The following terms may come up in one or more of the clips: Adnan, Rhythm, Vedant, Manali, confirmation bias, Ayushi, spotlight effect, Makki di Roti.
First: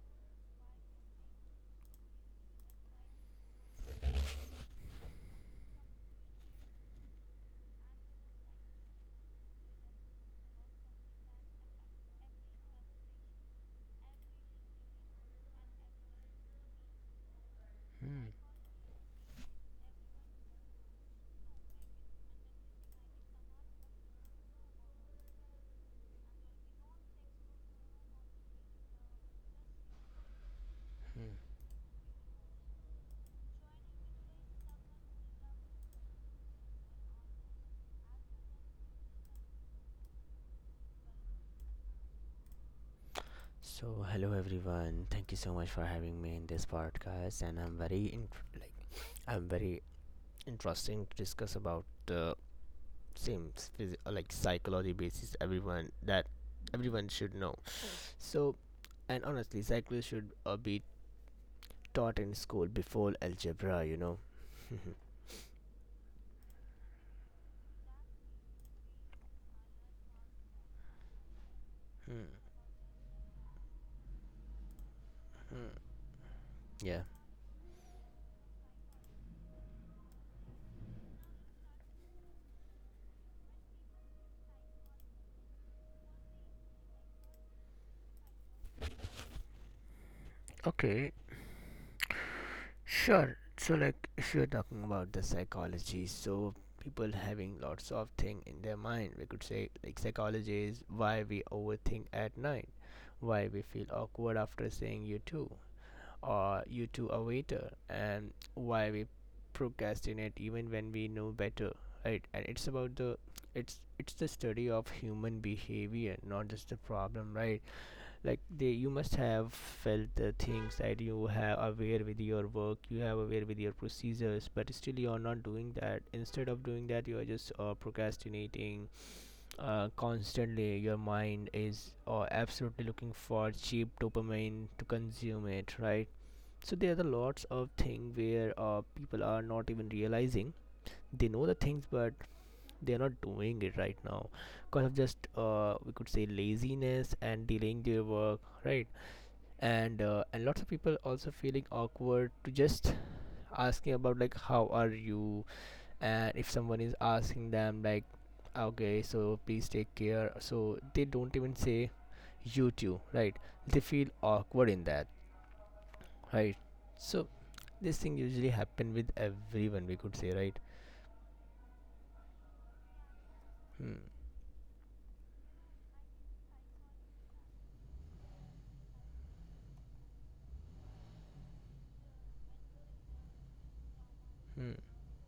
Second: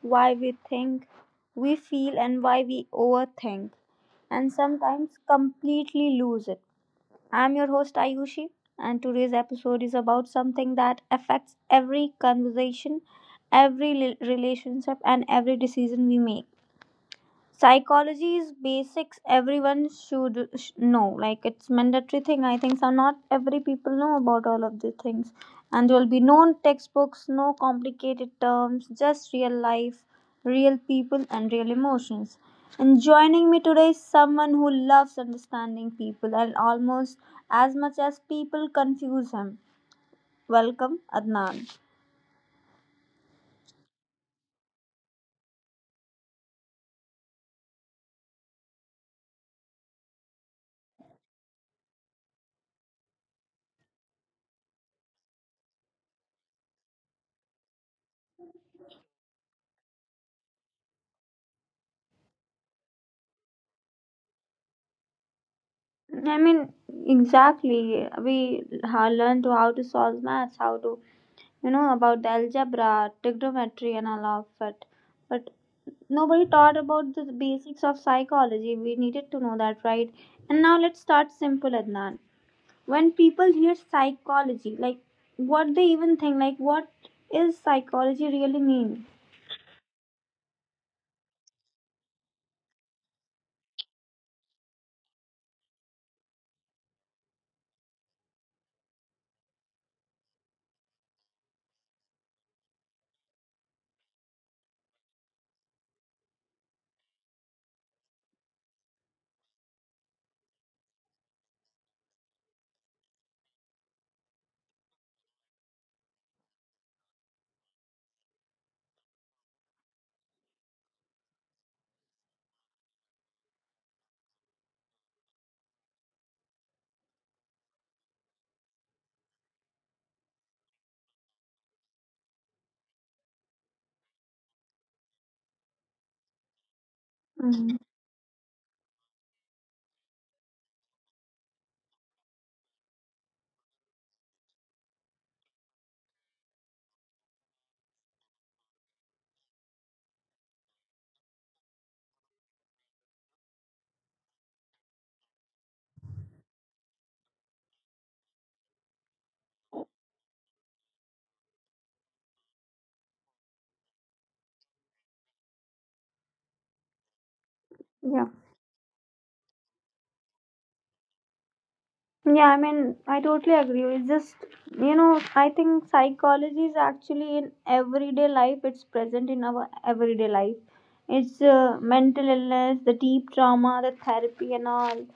why we think, we feel, and why we overthink, and sometimes completely lose it. I'm your host, Ayushi, and today's episode is about something that affects every conversation, every relationship, and every decision we make. Psychology's basics everyone should know, like it's mandatory thing, I think so. Not every people know about all of the things, and there will be no textbooks, no complicated terms, just real life, real people Hmm. and real emotions. And joining me today is someone who loves understanding people and almost as much as people confuse him. Welcome, Adnan. So hello everyone. Thank you so much for having me in this podcast, and I'm very interesting to discuss about the same like psychology basis. Everyone should know. So, and honestly, psychology should be taught in school before algebra. You know. I mean, exactly, we learned to how to solve maths, how to, you know, Hmm. about the algebra, trigonometry and all of it, but Hmm. nobody taught Yeah. about the basics of psychology. We needed to know that, right? And now let's start simple, Adnan. When people hear psychology, like, what they even think, like, what is psychology really mean? Okay, sure. So, like, if you're talking about the psychology, so people having lots of thing in their mind, we could say, like, psychology is why we overthink at night, why we feel awkward after saying you too, or you too a waiter, and why we procrastinate even when we know better, right? And it's the study of human behavior, not just the problem, right? Like, they, you must have felt the things that you have aware with your work, you have aware with your procedures, but still you are not doing that. Instead of doing that you are just procrastinating. Constantly your mind is absolutely looking for cheap dopamine to consume it, right? So there are the lots of Mhm. things where people are not even realizing. They know the things but they are not doing it right now because of just, we could say, laziness and delaying their work, right? And lots of people also feeling awkward to just asking about, like, how are you? And if someone is asking them, like, okay, so please take care, so they don't even say you too, right? They feel awkward in that, right? So this thing Yeah. usually happen with everyone, we could say, right? Yeah, I mean, I totally agree. Hmm. It's just, you know, I think psychology is actually in everyday life, it's present in our everyday life. It's mental illness, the deep trauma, the therapy, Hmm. and all.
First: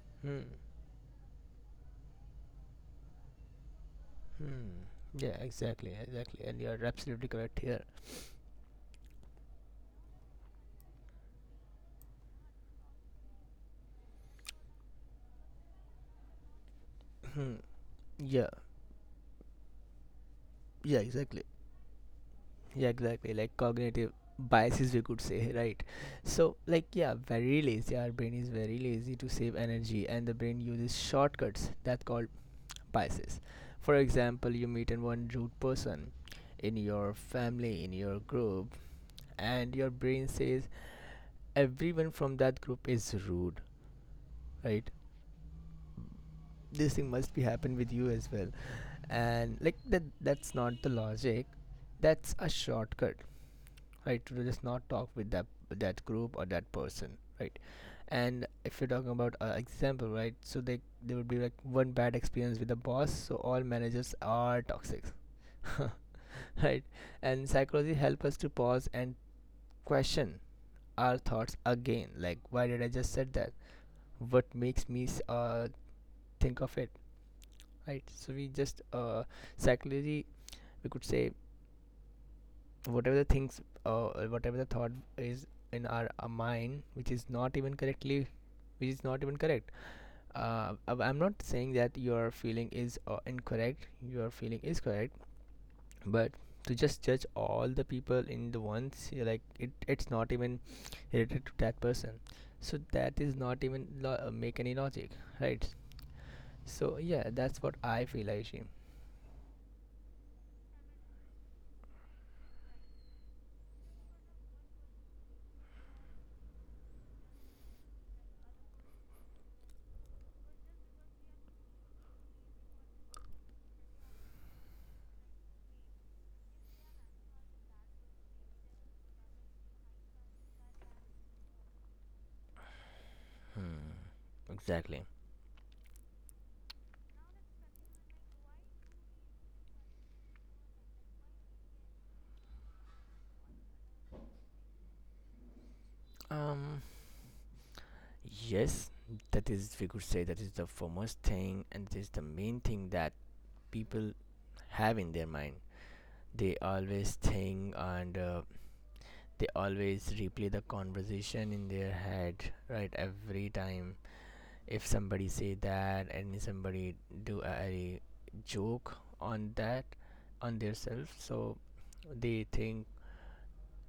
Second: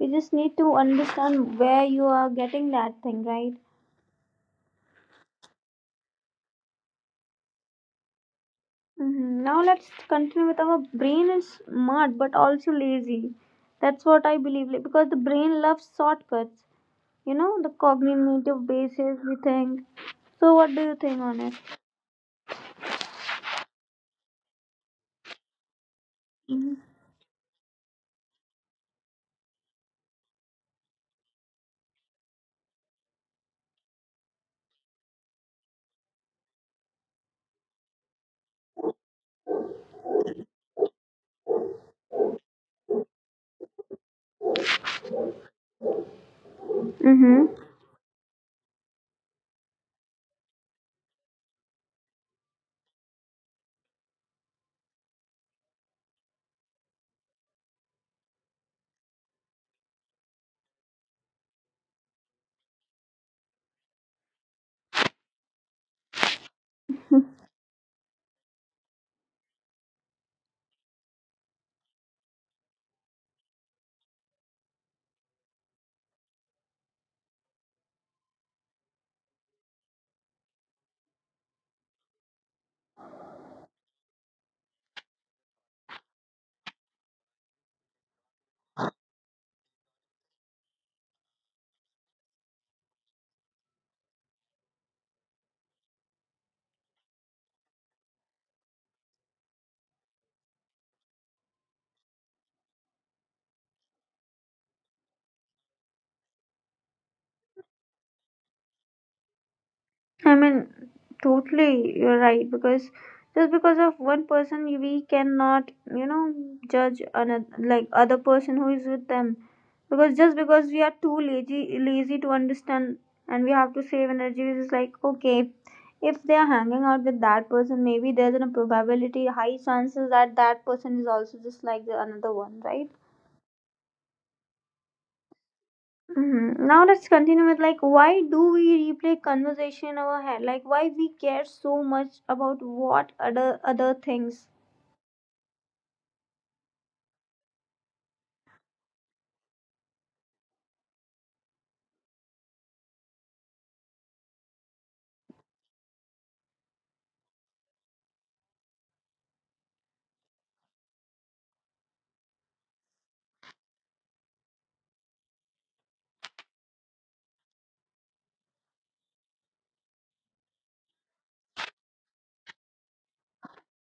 We just Hmm. need to understand where you are getting that thing, right? Hmm. Yeah, exactly, exactly. And you're absolutely correct here. Hmm. Now let's continue with our brain is smart but also lazy. That's what I believe, like, because the brain loves shortcuts. You Hmm. know, the Yeah, cognitive basis we think. So what do you yeah, think on exactly. it? Yeah, exactly, like cognitive biases, we could say, right? So, Mm-hmm. like, yeah, very lazy, our brain is very lazy. To save energy and the brain uses shortcuts that called biases. For example, you meet an one rude person in your family, in your group, and your brain says everyone from that group is rude, right? This thing must be Mm-hmm. happen with you as well. And like that, that's not the logic, that's a shortcut, right? To just not talk with that group or that person, right? And if you're talking about example, right, so they, there would be like one bad experience with the boss, so all managers are toxic. Right? And psychology help us to pause and question our thoughts again, like, why did I just said that? What makes me think of it? Right? So we just, psychology, we could say, whatever the things, uh, whatever the thought is in our mind, which is not even correctly, which is not even correct. I am not saying that your feeling is incorrect. Your feeling is correct, but to just judge all the people in the ones you're, like, it's not even related to that person. So that is not even make any logic, right? So yeah, that's what I feel, Aishi. I mean, totally, you're right. Because just because of one person, we cannot, you know, judge another, like, other person who is with them. Because just because we are too lazy, lazy to understand, and we have to save energy, it's like, okay, if they are hanging out with that person, maybe there's a probability, high chances that that person is also just like the another one, right? Hmm, exactly. Mhm. Now let's continue with, like, why do we replay conversation in our head? Like, why we care so much about what other things? Um, Yes, that is, we could say, that is the foremost thing, and it is the main thing that people have in their mind. They always think, and they always replay the conversation in their head, right? Every time, if somebody say that and somebody do a joke on that, on their self, so they think.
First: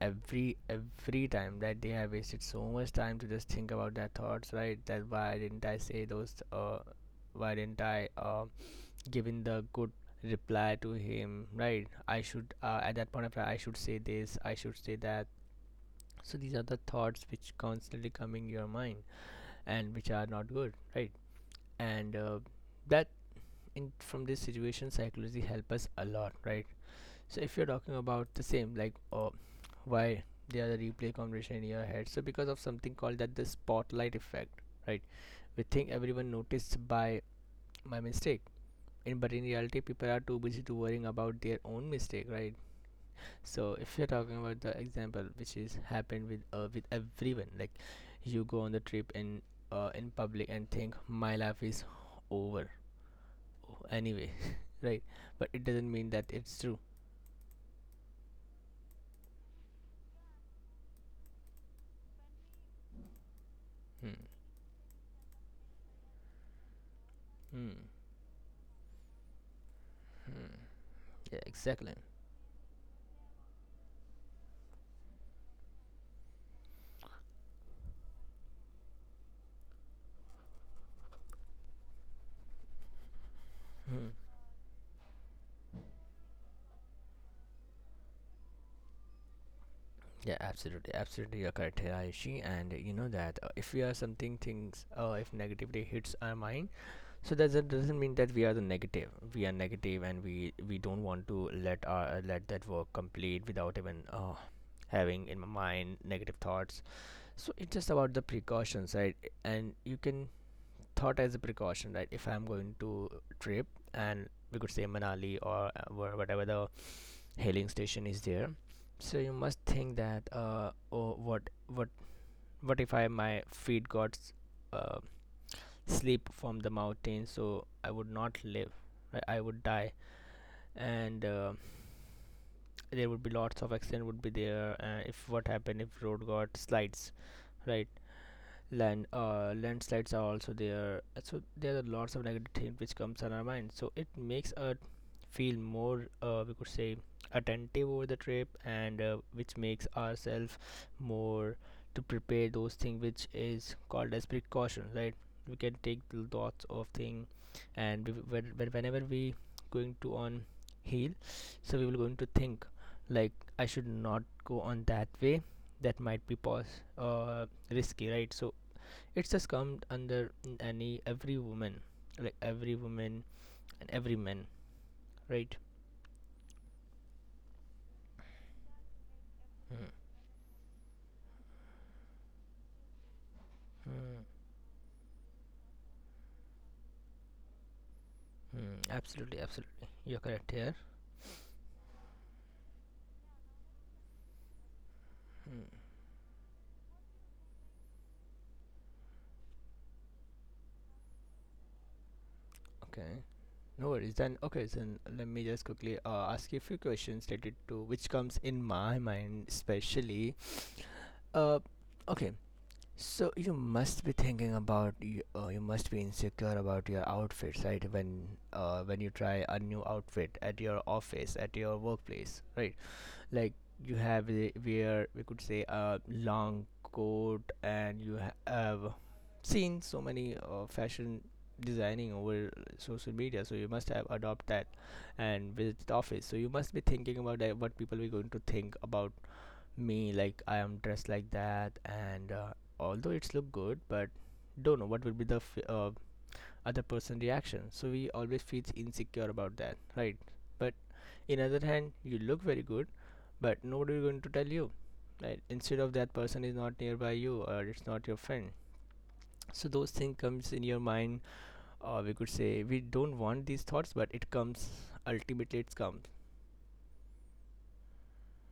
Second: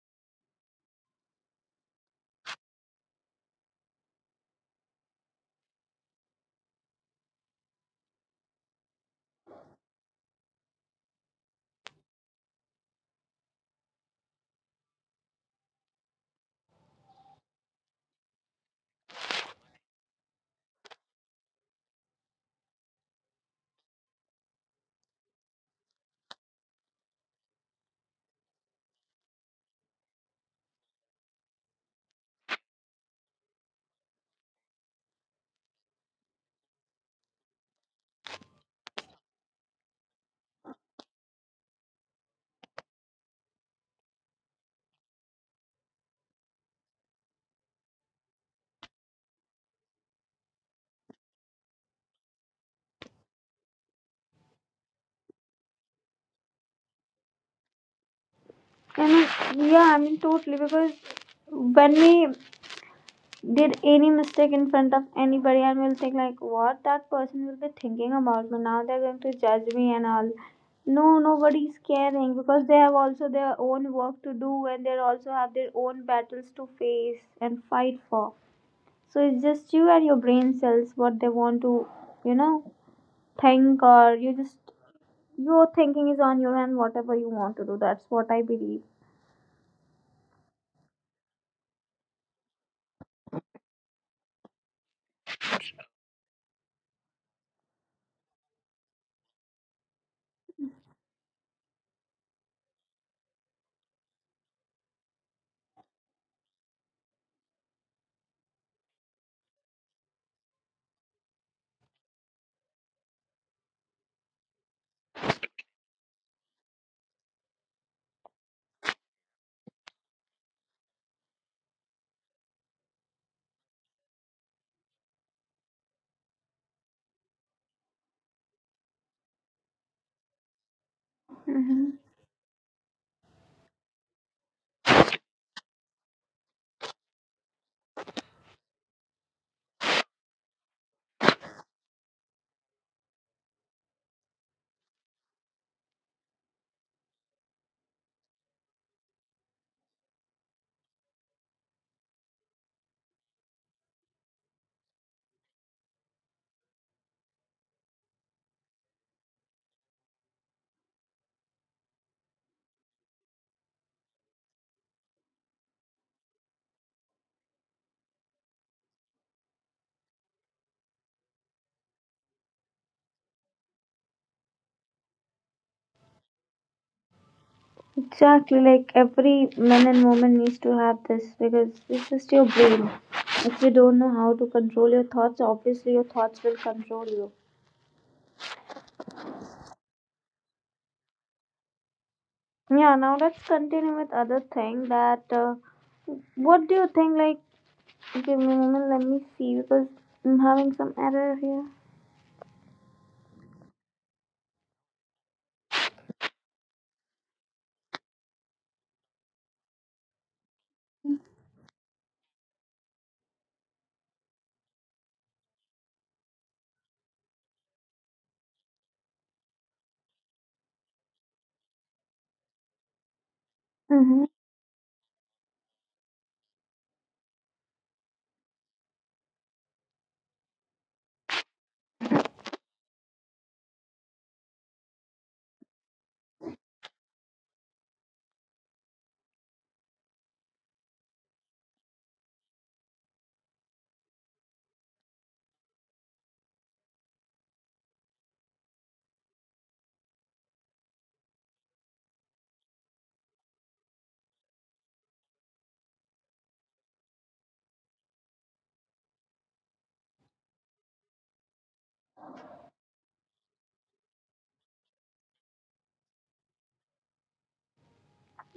Every time that they have wasted so much time to just think about their thoughts, right? That, why didn't I say those, why didn't I given the good reply to him? Right? I should, at that point of time, I should say this, I should say that. So these are the thoughts which constantly coming your mind, and which are not good, right? and that, in from this situation, psychology help us a lot, right? So if you're talking about the same, like, why there are the replay conversation in your head, so because of something called that the spotlight effect, right? We think everyone noticed by my mistake, and but in reality, people are too busy to worrying about their own mistake, right? So if you're talking about the example which is happened with everyone, like, you go on the trip in public and think my life is over anyway, right? But it doesn't mean that it's true. I mean, yeah, I mean totally, because when we did any Hmm. mistake in front of anybody, and we'll think like what that person will be Hmm. thinking about me now. They're going to judge me and all. Hmm. No, Yeah, nobody's exactly. caring because they have also their own work to do, and they also have their own battles to face and fight for. So it's just you and your brain cells what they want to, you know, think, Hmm. or you just, your thinking is on your hand, whatever you want to do. That's what I believe. Yeah, absolutely, absolutely. You're correct, Hirayoshi. And you know that, if we are something things, if negativity hits our mind, so that doesn't mean that we are the negative. We are negative, and we don't want to let our, let that work complete without even, having in my mind negative thoughts. So it's just about the precautions, right? And you can thought as a precaution, right? If I'm going to trip, and we could say Manali, or whatever the hailing station is there, so you must think that, oh, what what if I my feet got uh, slip from the mountain, so I would not live, right? I would die. And Hmm. there would be lots of accident would be there, if what happened if road got slides, right? Land, landslides are also there. So there are lots of negative things which comes on our mind, so it makes us feel more, we could say, attentive over the trip, and which makes ourselves more to prepare those things, which is called as precaution, right? We can take the lots of thing, and we, whenever we going to on hill, so we will going to think, like, I should not go on that way, that might be risky, right? So it's just come under any every woman, like every woman and every man, right? Exactly, like every man Mm, and woman needs to have this because it's just your brain. If you don't know mm, how to control your thoughts, obviously your thoughts will control you. mm, absolutely, absolutely. You're correct here. Yeah, now let's continue with other thing that Mm, what do you think like, give me a moment, let me see because I'm having some error here. okay. No worries. Then okay. Then let me just quickly ask you a few questions related to which comes in my mind, especially. Uh, okay. So you must be thinking about you. You must be insecure about your outfits, right? When you try a new outfit at your office, at your workplace, right? Like, you Mhm. have a, where we could say a long coat, and you have seen so many fashion designing over social media, so you must have adopt that and visit the office. So you must be thinking about that, what people are going to think about me, like, I am dressed like that, and although it's look good but don't know what will be the other person reaction, so we always feels insecure about that, right? But in other hand you look very good, but nobody is going to tell you, right? Instead of that person is not nearby you, or it's not your friend. So those things comes in your mind, or we could say we don't want these thoughts but it comes, ultimately it comes.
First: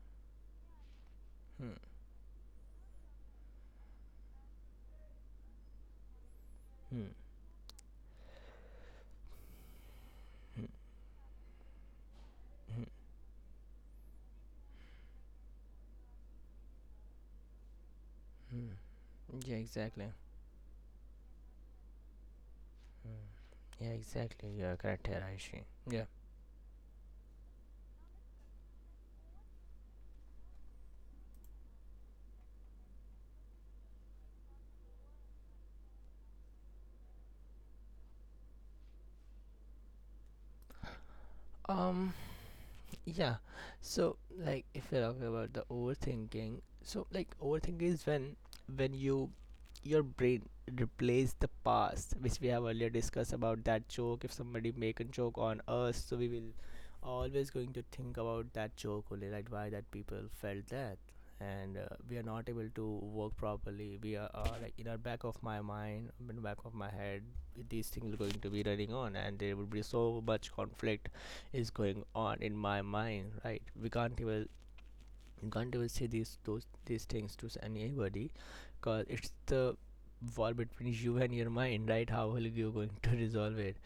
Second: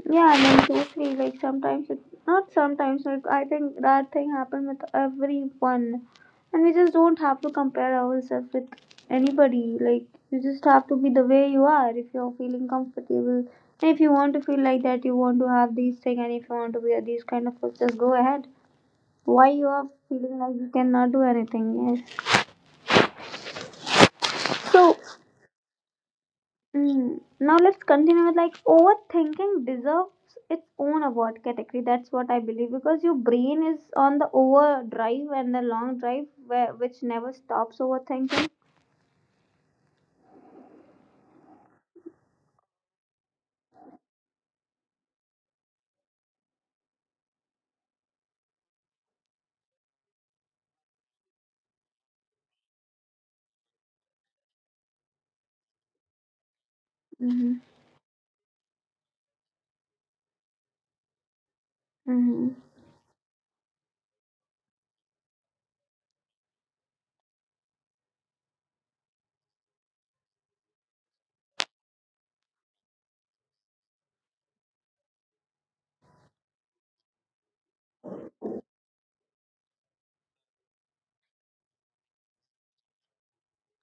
Yeah, I mean, totally. Like, Hmm. sometimes it, not sometimes, like, I think that thing happened with everyone. And we just Hmm. don't have to compare ourselves with anybody. Like, you Hmm. just have to be the way you are if you're feeling Hmm. comfortable. And if you want to feel like that, you want to have these thing, and if you want to wear these kind of clothes, just go ahead. Hmm. Why Yeah, you are exactly. feeling like you cannot do anything? Yes. Hmm. Yeah, exactly, you are So, correct here, Aishi. Yeah. mm. Now let's continue with, like, overthinking deserves its own award category. That's what I believe, because your brain is on the overdrive and the long drive where, which never stops overthinking. um Yeah. So like, if you're talking about the overthinking, so, like, overthinking is when you, your brain replace the past, which we have earlier discussed about that joke. If somebody make a joke on us, so we will always Mm-hmm. going to think about that joke only, right? Why that people felt that, and we are not Mm-hmm. able to work properly. We are like In our back of my mind, in the back of my head, these things are going to be running on, and there will be so much conflict is going on in my mind, right? We can't even, you can't even say these things to anybody, because it's the wall between you and your mind, right? How are you going to resolve it?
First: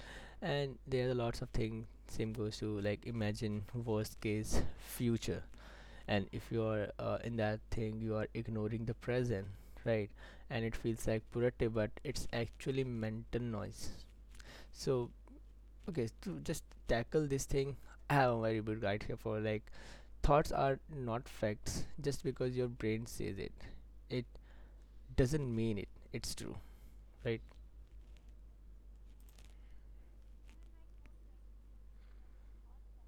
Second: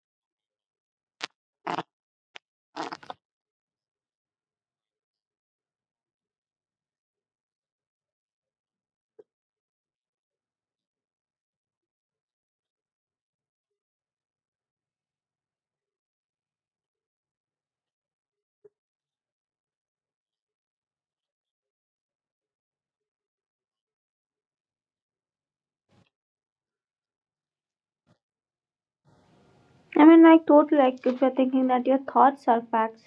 And there are lots of things. Same goes to, like, imagine worst case future, and if you are in that thing, you are ignoring the present, right? And it feels like productive, but it's actually mental noise. So okay, to just tackle this thing, I have a very good guide here for, like, thoughts are not facts, just because your brain says it. It doesn't mean it. It's true, right? I mean, like totally. Like, if you're thinking that your thoughts are facts,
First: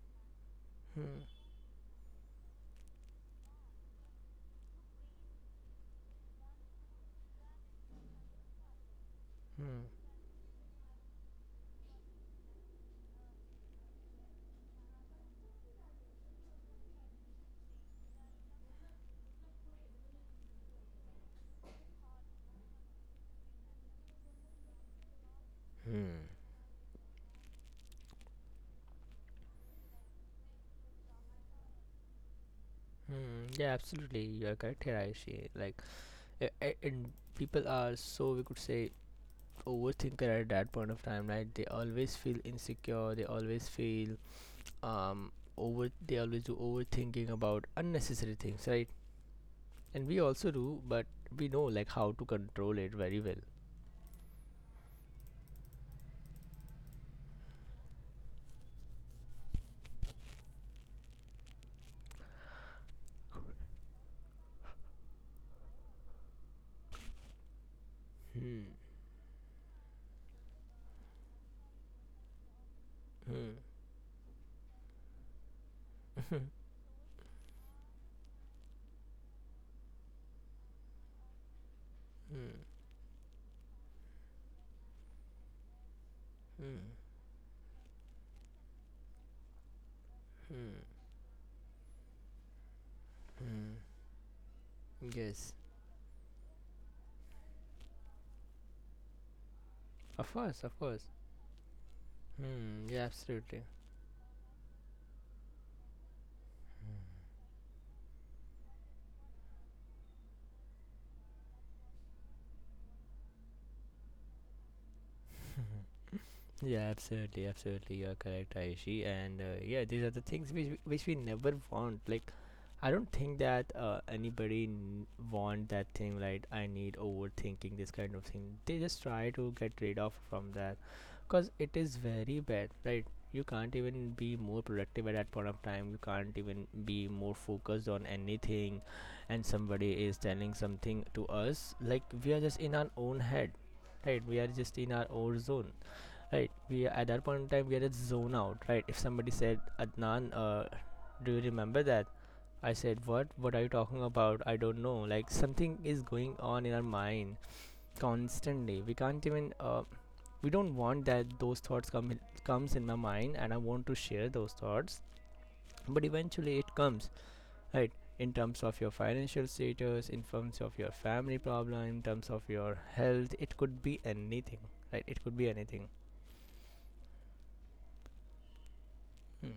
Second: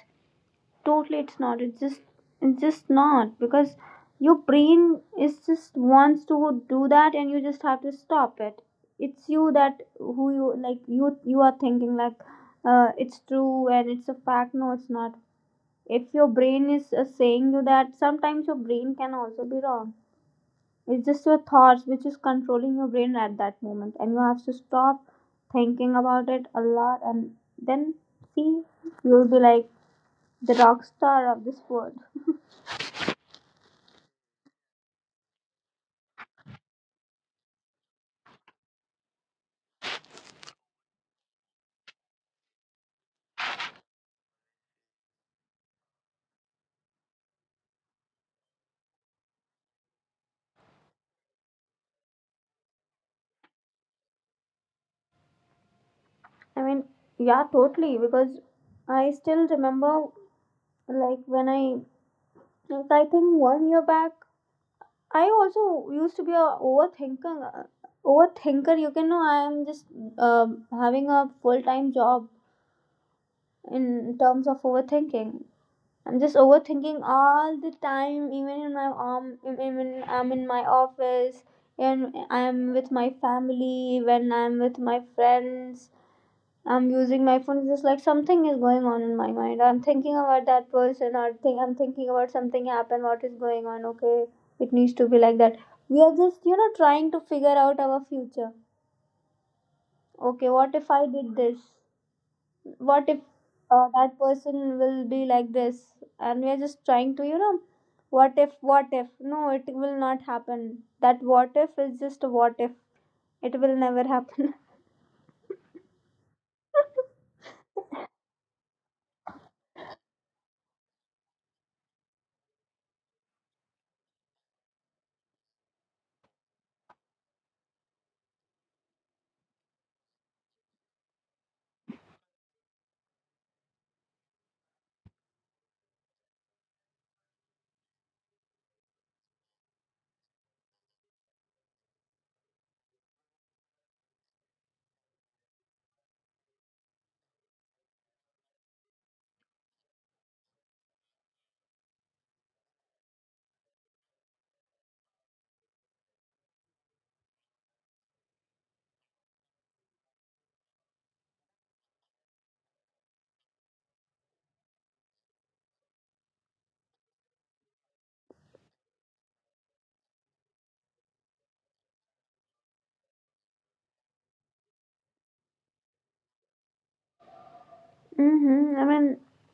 totally Hmm. it's not, it's just, it's just not, because your brain is just wants to do that, and you just have to stop it. It's you that Hmm. who, you like, you are thinking like, it's true and it's a fact. No, it's not. If your brain is saying you that, sometimes your brain can also be wrong. It's just your thoughts which is controlling your brain at that moment, and you have to stop thinking Hmm. about it a lot, and then, see, you'll be like the rock star of this world. Hmm. Yeah, absolutely. You are correct here, Ayushi. Like, and people are, so we could say, overthinker at that point of time, right? They always feel insecure. They always feel over. They always do overthinking about unnecessary things, right? And we also do, but we know, like, how to control it very well. I mean, yeah, totally. Because I still remember, like, when I, like, I think 1 year back, I also used to be a overthinker. Hmm. Overthinker, you can know I am just, um, having a full time job Hmm. in terms of overthinking. I'm just overthinking all the time, even in my, even I'm in my office, and Hmm. I'm with my family, when I'm with my friends, Hmm. I'm using my phone. It's just like something is going on in my mind. I'm thinking about that Hmm. person, or think I'm thinking about something happened. What is going Hmm. on? Okay, it needs to be like Yes. that. We are just, you know, trying to figure out our future. Of Okay, course, what of if course. I did this? Hmm. Yeah. What if Absolutely. That person will be like this? And we are just trying to, you know, what if? What if? No, it will not happen. That what if is just a what if. It will never happen. Yeah, absolutely, absolutely. You're correct, Aishi. And yeah, these are the things which we never want. Like, I don't think that anybody want that thing. Like, I need overthinking this kind of thing. They just try to get rid of from that, cause it is very bad, right? You can't even be more productive at that point of time. You can't even be more focused on anything, and somebody is telling something to us. Like we are just in our own head, right? We are just in our own zone, right? We at that point in time we had a zone out, right? If somebody said, Adnan, do you remember that? I said, what are you talking about? I don't know, like something is going on in our mind constantly. We can't even we don't want that, those comes in my mind, and I want to share those thoughts, but eventually it comes, right? In terms of your financial status, in terms of your family problem, in terms of your health, it could be anything, right? It could be anything. Mm-hmm. I mean, Hmm.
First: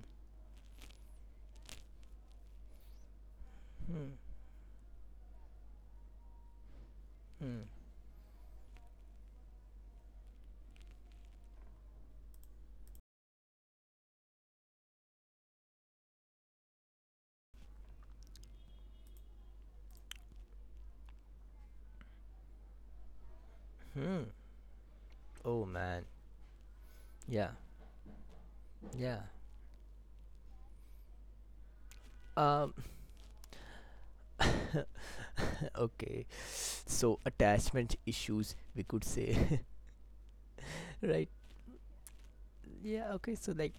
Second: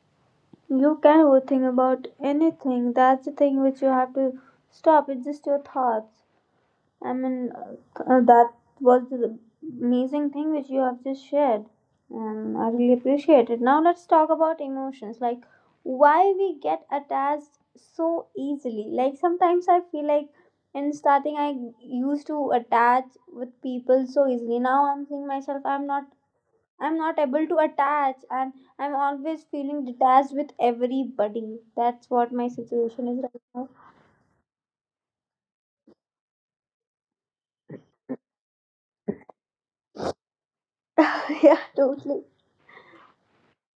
you can overthink about anything. That's the thing which you have Hmm. to stop. It's just your thoughts. I mean, Hmm. That was the amazing thing which you have just shared. And I really appreciate it. Now, let's talk about emotions. Like, why we get attached so easily. Like, sometimes I feel like in starting, I used to attach with people Hmm. so easily. Now, I'm seeing myself, Oh I'm man. not I'm not able Yeah. to attach, and I'm Yeah. always feeling detached with everybody. That's what my Um. situation is right now. Okay. So attachment issues, we could say, right? Totally. Yeah. Okay. So like,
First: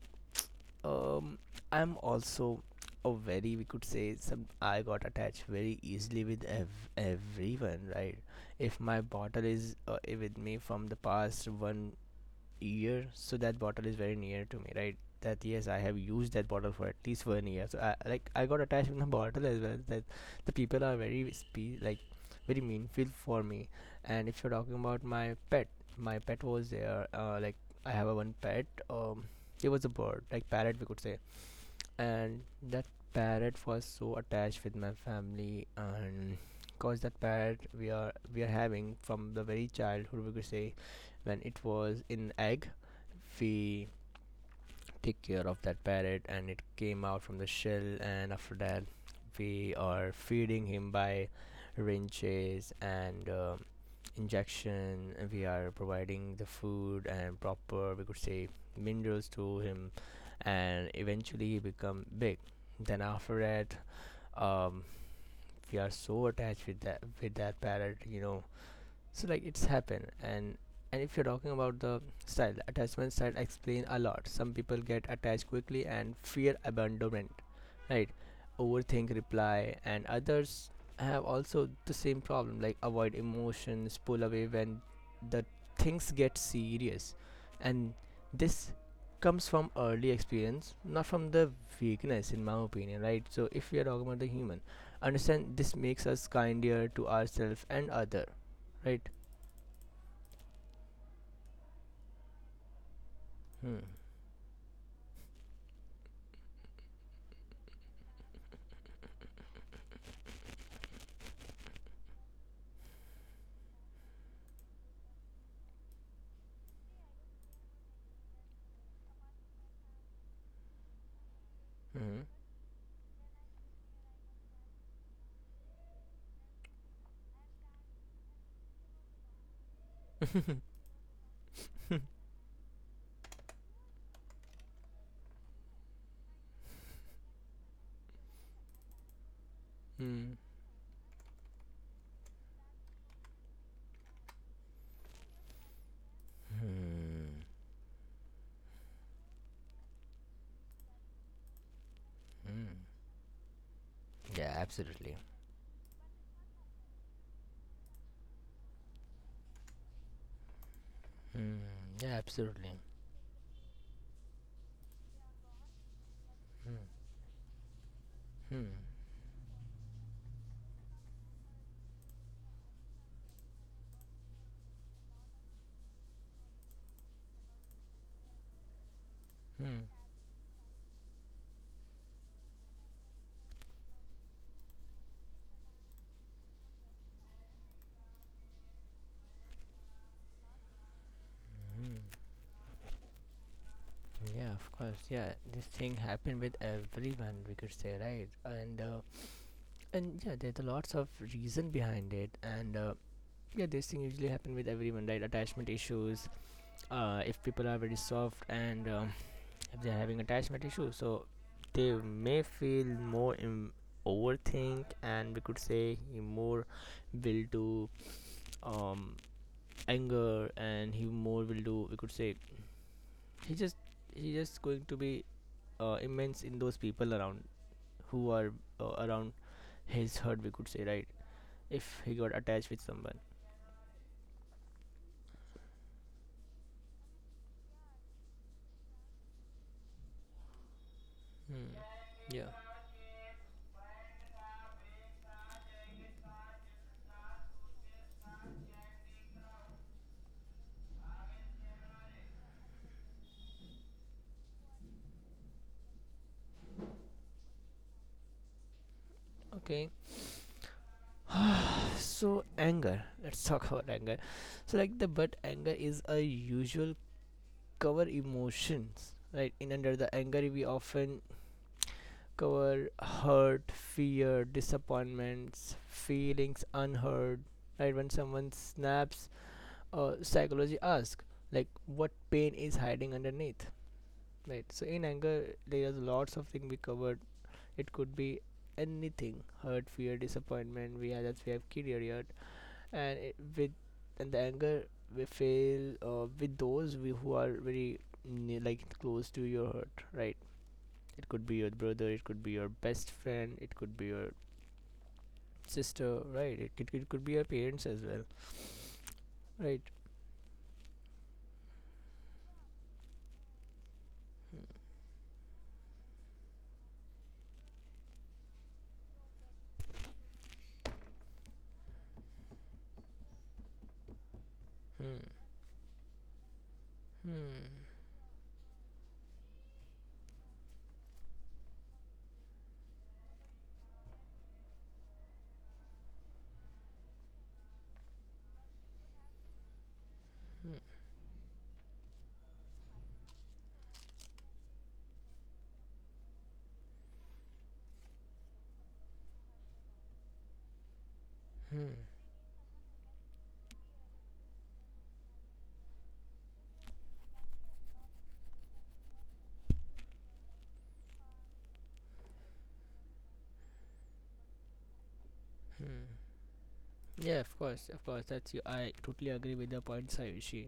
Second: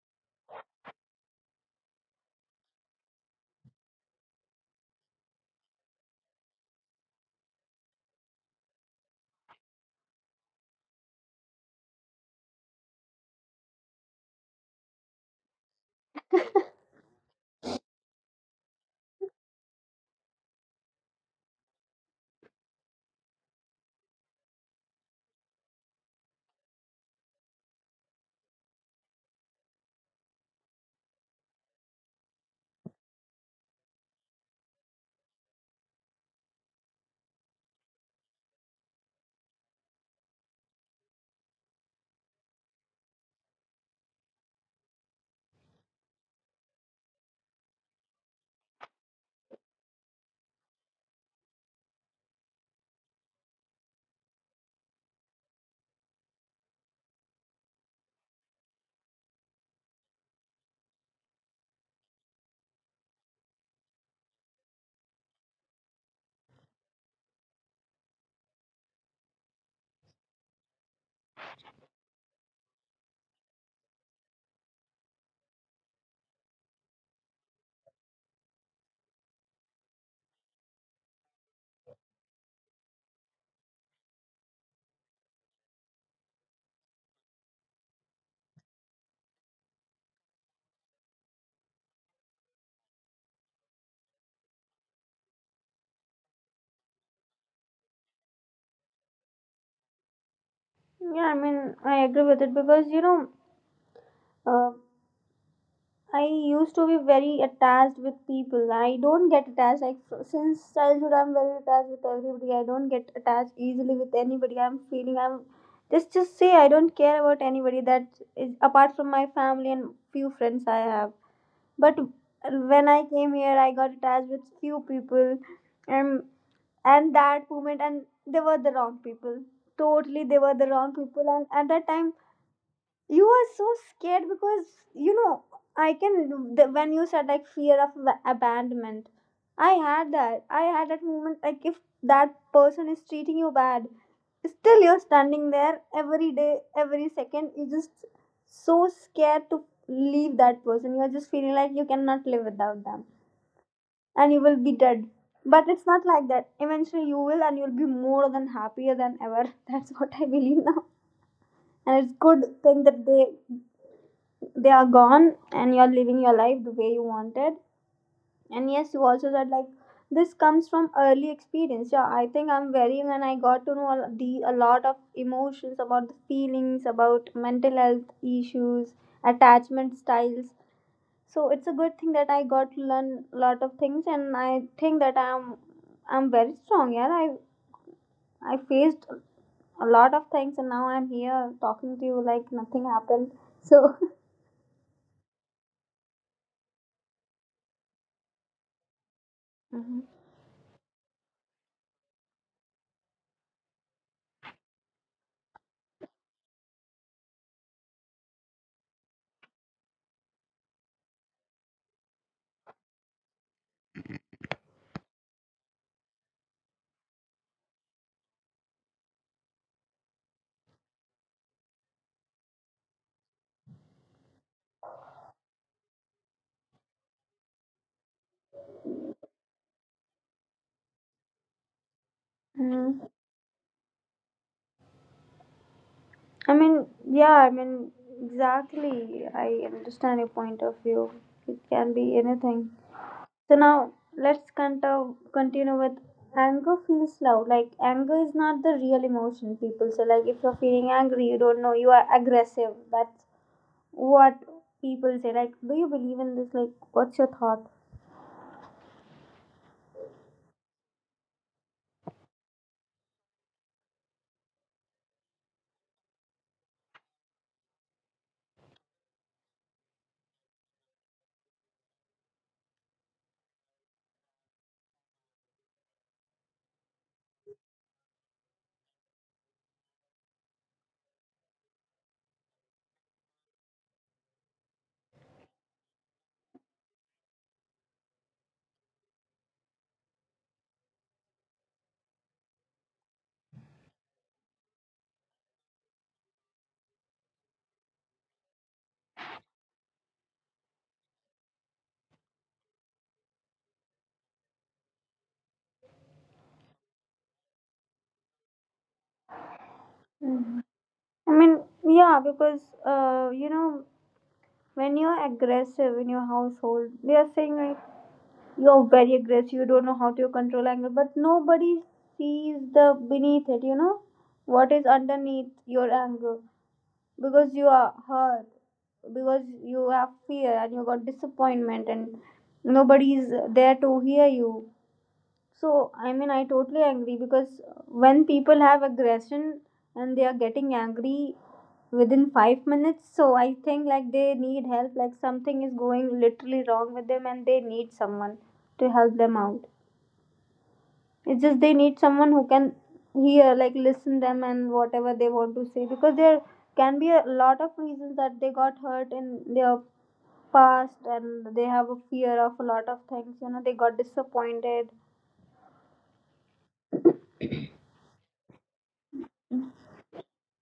um, I'm also a very, we could say, some I got attached very easily with everyone, right? If my bottle is with me from the past 1 year, so that bottle is very near to me, right? That, yes, I have used that bottle for at least 1 year, so I like, I got attached with the bottle as well. That the people are very like very meaningful for me. And if you're talking about my pet, my pet was there like I have a one pet, um, it was a bird, like parrot, we could say. And that parrot was so attached with my family, and cause that parrot we are having from the very childhood, we could say. When it was in egg, we take care of that parrot and it came out from the shell, and after that we are feeding him by wrenches and, um, injection, we are providing the food and proper, we could say, minerals to him. And eventually he become big. Then after that, um, we are so attached with that parrot, you know. So like, it's happened. And if you're talking about the style, attachment style explain a lot. Some people get attached quickly and fear abandonment, right? Overthink reply, and others have also the same problem, like avoid emotions, pull away when the things get serious. And this comes from early experience, not from the weakness, in my opinion, right? So if we are talking about the human, understand this makes us kinder to ourselves and other, right? Yeah, I mean, I agree with it, because you know, Hmm. uh, I used to be very attached with people. I don't get attached. Like, since childhood, I'm very attached with everybody. I don't get attached easily with anybody. I'm feeling I'm just say I don't care about anybody, that is apart from my family and few friends I have. But Hmm. when I came here, I got attached with few people, and that moment, and they were the wrong people. Totally, they were the wrong people, and at that time you were so scared because, you know, I can the, when you said like fear of abandonment, I had Hmm. that. I had that moment, like, if that person is treating you bad, still you're standing there every day, every Hmm. second, you're just so scared to leave that person. You're just feeling like you cannot live Hmm. without them, and you Yeah, will be dead. absolutely. But it's not like that. Eventually you will, and you'll be more than happier than ever. That's what I believe now. Hmm. And Yeah, it's good absolutely. thing that they are gone, and you're living your life the Hmm. way you wanted. Hmm. And yes, you also said like this comes from early experience. Yeah, I think I'm very young, and I got to know the a lot of emotions about the feelings, about mental health issues, Hmm. Hmm. Hmm. attachment styles. So it's a good thing that I got to learn a lot of things, and I think that I'm very strong. Yeah, I faced a lot of things, and now I'm here Hmm. talking to you like nothing happened. Hmm. Hmm. Hmm. Hmm. Hmm. Hmm. Hmm. Hmm. Hmm. So, Yeah, of course. Yeah, this thing happened with everyone, we could say, right? Mhm. And yeah, there's a lots of reason behind it. And yeah, this thing usually happen with everyone, right? Attachment issues. If people are very soft and, if they're having attachment issues, so they may feel more in overthink, and we could say he more will do, um, anger, and he more will do, we could say, he just he just going to be immense in those people around who are around his herd, we could say, right? If he got attached with Mhm. someone. I mean, yeah, I mean, exactly. I understand your point of view. It Hmm. can be Yeah. anything. So now let's continue with anger feels loud. Like, anger is not the real emotion. People say like if you're feeling angry, you don't know you are aggressive. That's what people say. Like, do you believe in this? Like, what's your thought? Okay. So anger, let's talk about anger. So like the but anger is a usual cover emotions, right? In under the anger, we often cover hurt, fear, disappointments, feelings unheard, right? When someone snaps, psychology asks like what pain is hiding underneath, right? So in anger there's lots of things we covered. It could be anything, hurt, fear, disappointment, we have that, we have carried. And it, with and the anger we feel with who are very like close to your heart, right? It could be your brother, it could be your best friend, it could be your sister, right? It could be your parents as well, right? Mhm. I mean, yeah, because you know, when you're aggressive in your household, they are saying like you're very aggressive, you don't know how to control anger, but nobody sees the beneath it, you know, what is Hmm. underneath your anger, because you Hmm. are hurt, because you have fear and you got disappointment, and nobody is there to hear you. So I mean, I totally agree, because when people have aggression and they are Hmm. getting angry within 5 minutes, so I think like they need help, like something is going literally wrong with them, and they need someone to help them out. It's just they Hmm. need someone who can hear, like, listen them and whatever they want to say, because there can be a lot of reasons that they got hurt in their past, and they have a fear of a lot of things, you know, they got disappointed. Hmm. Yeah, of course, of course. That's, you, I totally agree with the point, Sayushi.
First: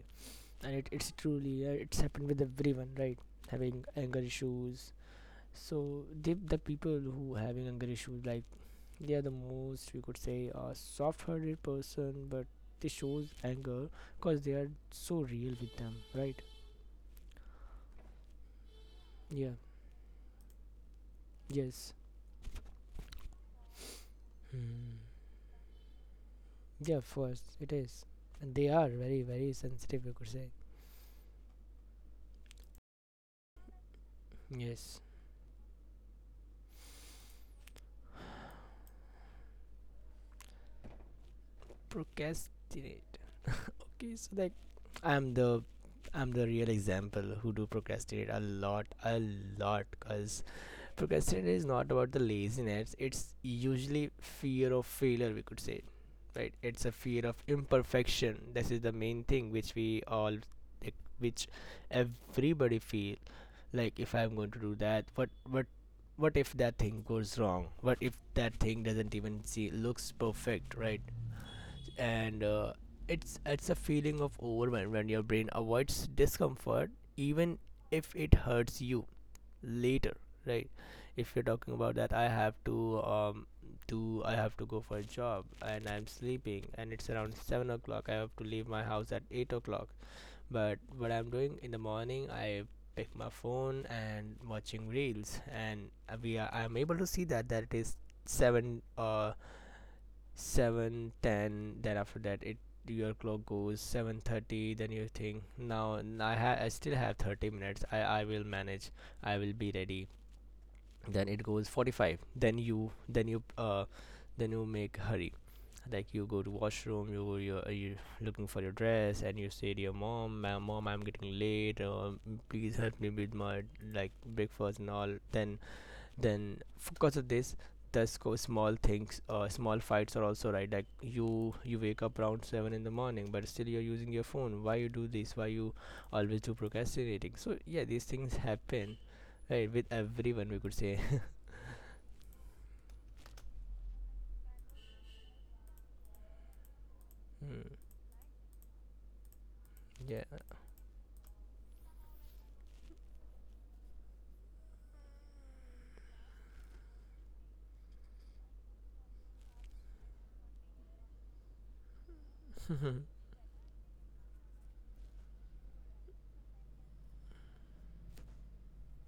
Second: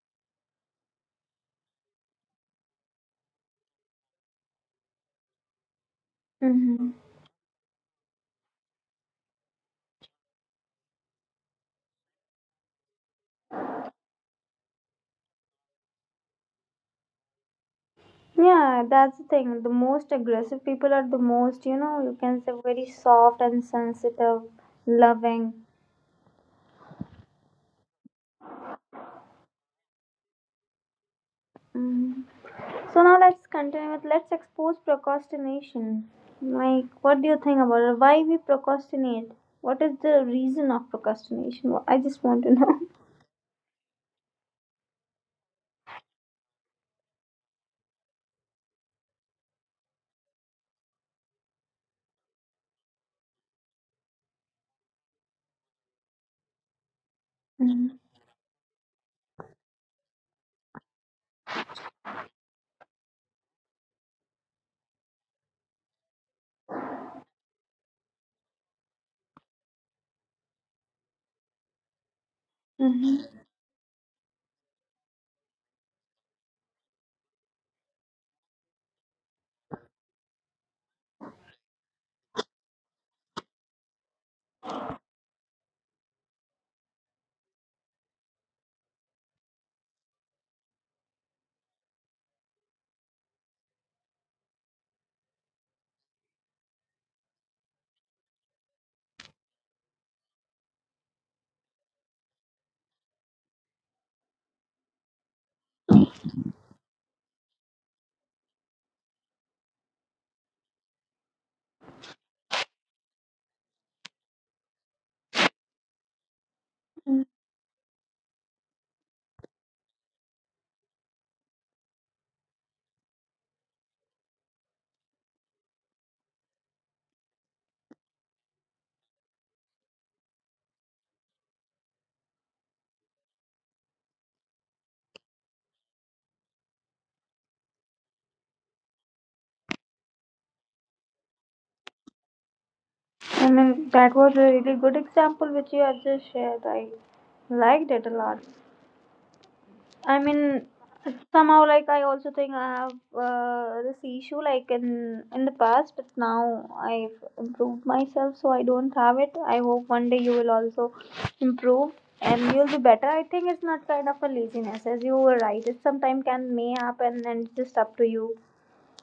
And it's truly it's happened with everyone, right? Having anger issues. So the Hmm. people who having anger issues, like they are the most, we could say, a soft-hearted person, but they shows anger because they are so real with them, right? Yeah, that's the Yeah. thing. The most aggressive people are the most, you Yes. know, you can say very soft and sensitive, Hmm. loving. Yeah, of course it is. And they are very, very sensitive, you could say. Hmm. So now let's continue with let's expose Yes. procrastination. Like, what do you think about it? Why we procrastinate? What is the reason of procrastination? I just want to know. Procrastinate. Okay, so like i'm the I'm the real example who do procrastinate a lot a lot, because procrastination is not about the laziness, it's usually fear of failure, we could say, right? It's a fear of imperfection. This is the main thing which we all like, which everybody feel. Like if I'm going to do that, what what if that thing goes wrong, what if that thing doesn't even see looks perfect, right? And it's a feeling of overwhelm when your brain avoids discomfort even if it hurts you later, right? If you're talking about that, I have to, um, do I have to go for a job, and I'm sleeping and it's around 7 o'clock, I have to leave my house at 8 o'clock. But what I'm doing in the morning, I pick my phone and watching reels, and I'm able to see that that it is seven uh 7:10. Then after that it, your clock goes 7:30. Then you think, now I I still have 30 minutes, I will manage, I will be ready. Then it goes 45, then you then you then you make hurry, like you go to washroom, Hmm. You looking for your dress, and you say to your mom, Mom, I'm getting late, please help me with my like breakfast and all." Then because of this, thus go small things, small fights are also, right? Like you wake up around 7 in the morning, but still you're using your phone. Why you do this, why you always do procrastinating? So yeah, these things happen, right, with everyone, we could say. I mean, that was a really good example which you have just shared. I Hmm. liked it a lot. I Yeah. mean, somehow like I also think I have this issue like in the past, but now I've improved myself, so I don't have it. I hope one day you will also improve and you'll be better. I think it's not kind of a laziness, as you were right. It sometimes can may happen, and it's just up to you.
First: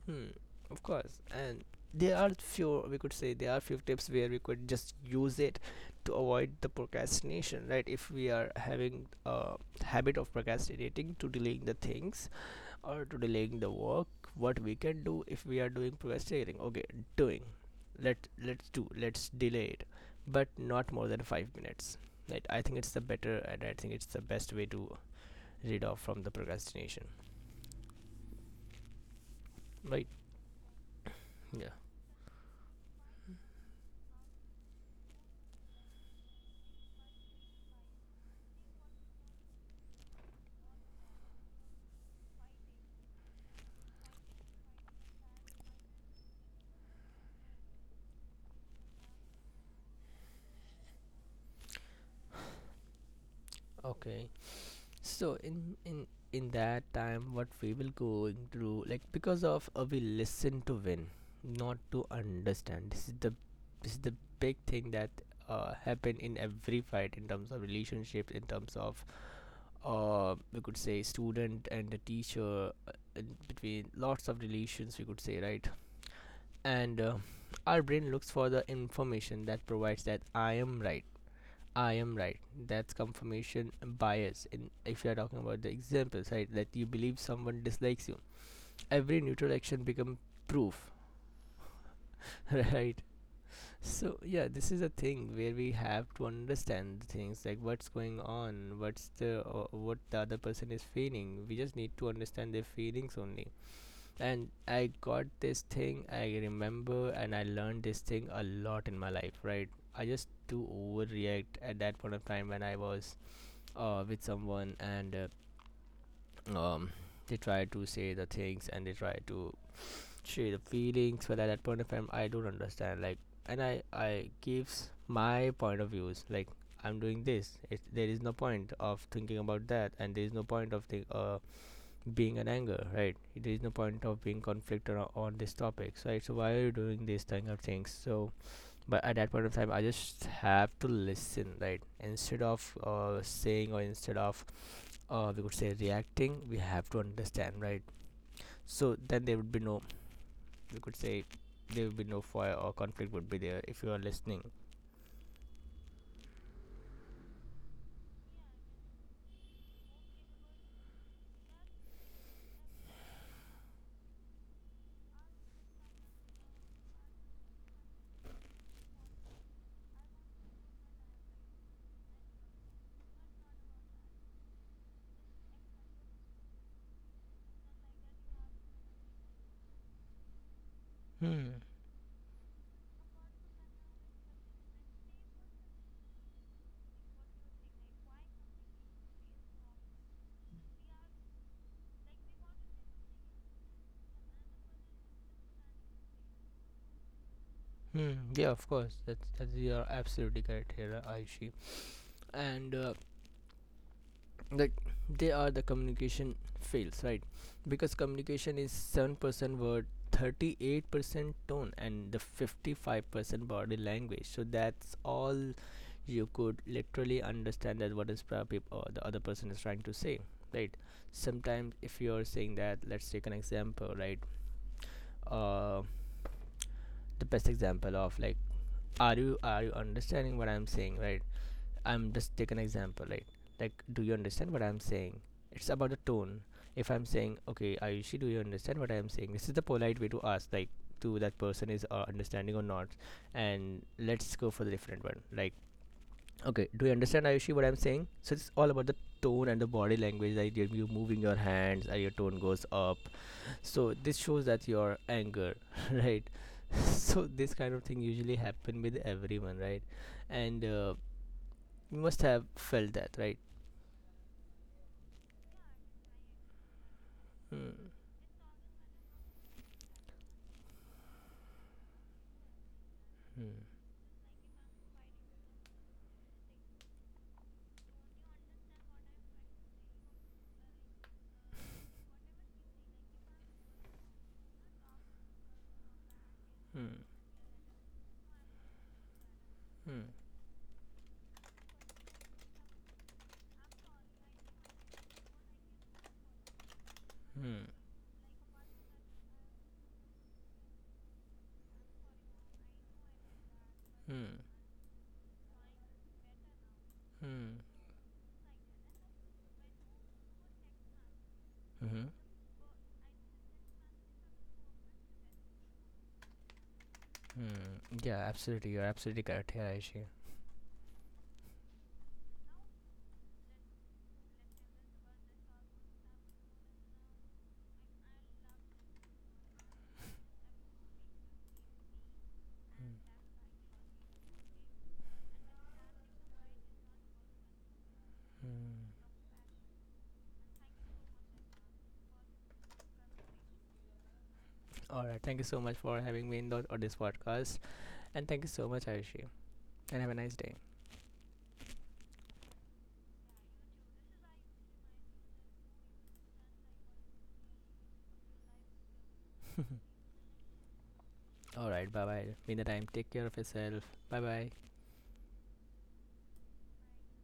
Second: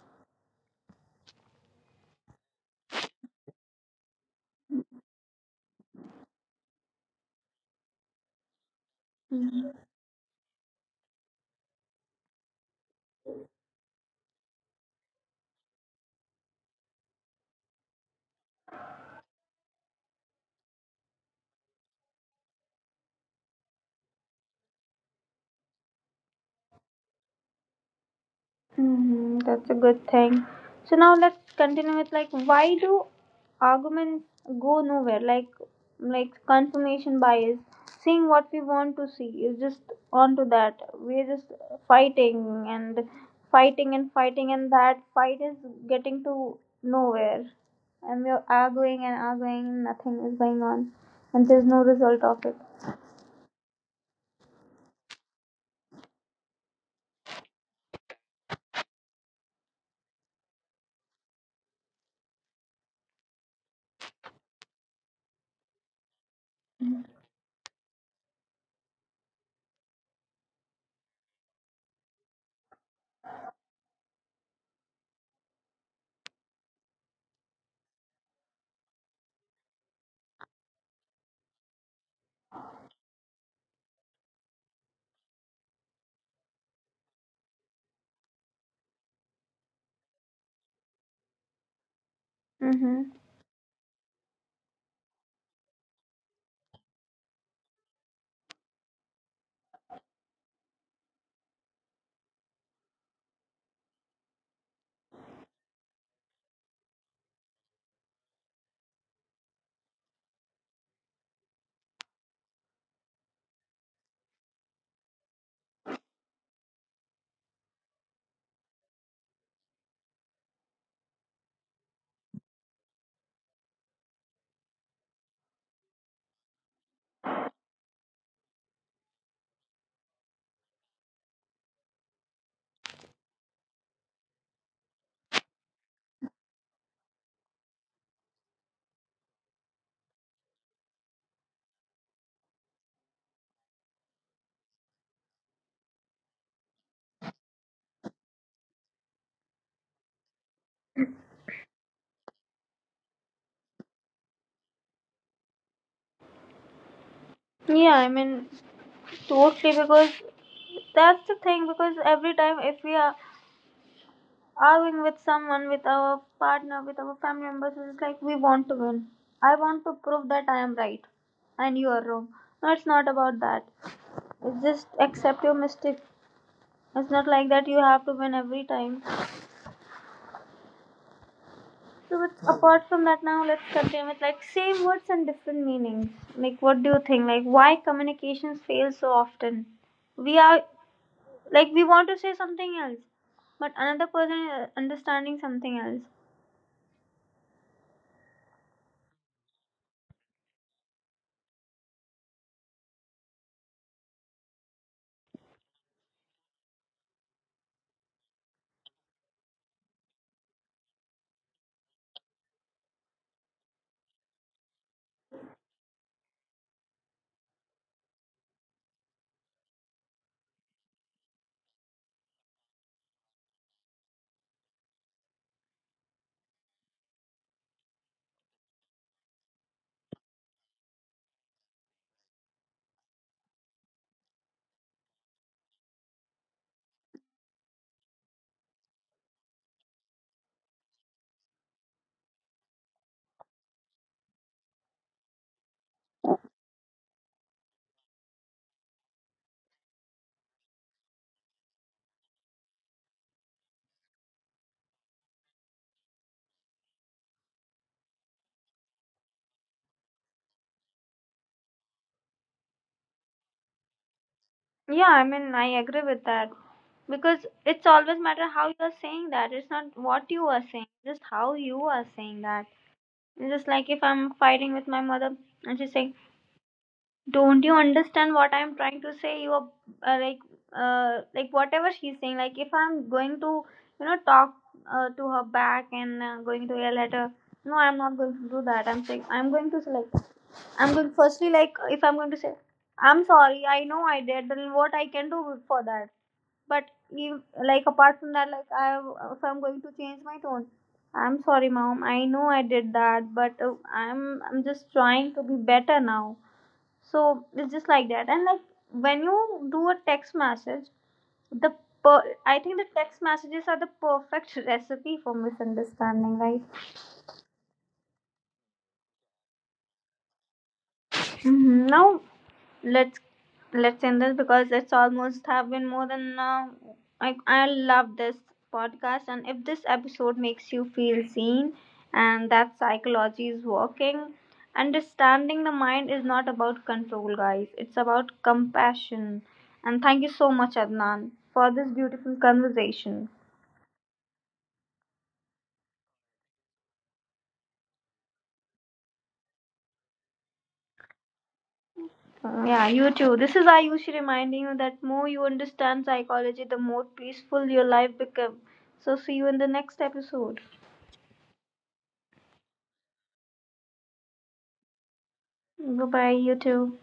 Hmm. Of course. And there are few, we could say, there are few tips where we could just use it to avoid the procrastination, right? If we are having a habit of procrastinating, to delaying the things or to delaying the work, what we can do if we are doing procrastinating? Okay, doing. Let's do. Let's delay it, but not more than 5 minutes. Right. I think it's the better, and I think it's the best way to rid off from the procrastination. Hmm. That's a good Right. thing. So now let's Yeah. continue with like why do arguments go nowhere? Like confirmation bias, seeing what we want to see is just onto that. We're just fighting and fighting and fighting, and that fight is getting to nowhere. And we're arguing and arguing, nothing is going on, and there's no result of it. Okay. So in in that time, what we will going through, like because of, we listen to win, not to understand. This is the, this is the big thing that happen in every fight in terms of relationship, in terms of, we could say, student and the teacher, in between lots of relations, we could say, right? And our brain looks for the information that provides that I am right, I am right. That's confirmation bias. In if you are talking about the examples, right, that you believe someone dislikes you, every neutral action becomes proof, right? Mm-hmm. So yeah, this is a thing where we have to understand the things, like what's going on, what's the what the other person is feeling. We just need to understand their feelings only. And I got this thing, I remember, and I learned this thing a lot in my life, right? I just do overreact at that point of time when I was with someone, and um, they try to say the things, and they try to share the feelings, but at that point of time I don't understand, like, and I gives my point of views. Like, I'm doing this, there is no point of thinking about that, and there is no point of being an anger, right? There is no point of being conflicted on this topic so right? So why are you doing this kind of things? So, but at that point of time I just have to listen, right? Instead of saying, or instead of, we could say, reacting, we have to understand, right? So then there would be no, we could say, there would be no fire or conflict would be there if you are listening. Yeah, I mean, totally, because that's the thing. Because every time if we are arguing with someone, with our partner, with our family members, is like we want to win. I want to prove that I am right and you are wrong. No, it's not about that. It's just accept your mistake. It's not like that you have to win every time. Hmm. So but apart from that, now let's continue with like same words and different meanings. Like what do you think? Like why communications fail so often? We are like we want to say something else, but another person is understanding something else. Hmm. Yeah, of course. That's, you are absolutely correct here, Aishi. And like they are the communication fails, right? Because communication is 7% word, 38% tone, and the 55% body language. So that's all, you could literally understand that what is probably or the other person is trying to say, right? Sometimes if you're saying that, let's take an example, right? uh the best example of like, are you understanding what I'm saying, right? I'm just take an example, right? Like, do you understand what I'm saying? It's about the tone. If I'm saying, okay, Ayushi, do you understand what I'm saying? This is the polite way to ask, like, to that person is understanding or not. And let's go for the different one. Like, okay, do you understand, Ayushi, what I'm saying? So it's all about the tone and the body language. Like, you you're moving your hands, and your tone goes up. So this shows that your anger, right? So this kind of thing usually happen with everyone, right? And you must have felt that, right? Yeah, I mean, I agree with that because Mm, it's always matter how you are saying that. It's not what you are saying, just how you are saying that. It's mm, just like if I'm fighting with my mother and she's saying, don't you understand what I'm trying to say? You are uh, like, like whatever she's saying. Like if I'm going to, you know, talk to her back and going to mm, yell at her. No, I'm not going to do that. I'm saying I'm going to say mm, like I'm going firstly like if I'm going to say I'm sorry. I know I did. Then what I can do for that? But if, mm, like apart from that, like I if I'm going to change my tone. I'm sorry, mom. I know I did that, but mm, I'm just trying to be better now, so mm, it's just like that. And like when you do a text message, the mhm, I think the text messages are the perfect recipe for misunderstanding, right? mm. Yeah, absolutely. You're absolutely correct here, Aishi. Mhm. Now let's let's end this because it's almost have been more than like I love this podcast, and if this episode makes you feel seen and that psychology is working, understanding the mind is not about control, guys, it's about compassion. And thank you so much, Adnan, for this beautiful conversation. All right. Thank you so much for having me in on this podcast. And thank you so much, Aishi. And have a nice day. Yeah, you too. This is Ayushi reminding you that more you understand psychology, the more peaceful your life becomes. So see you in the next episode. All right. Bye bye. Meantime, take care of yourself. Bye bye. Goodbye, you too.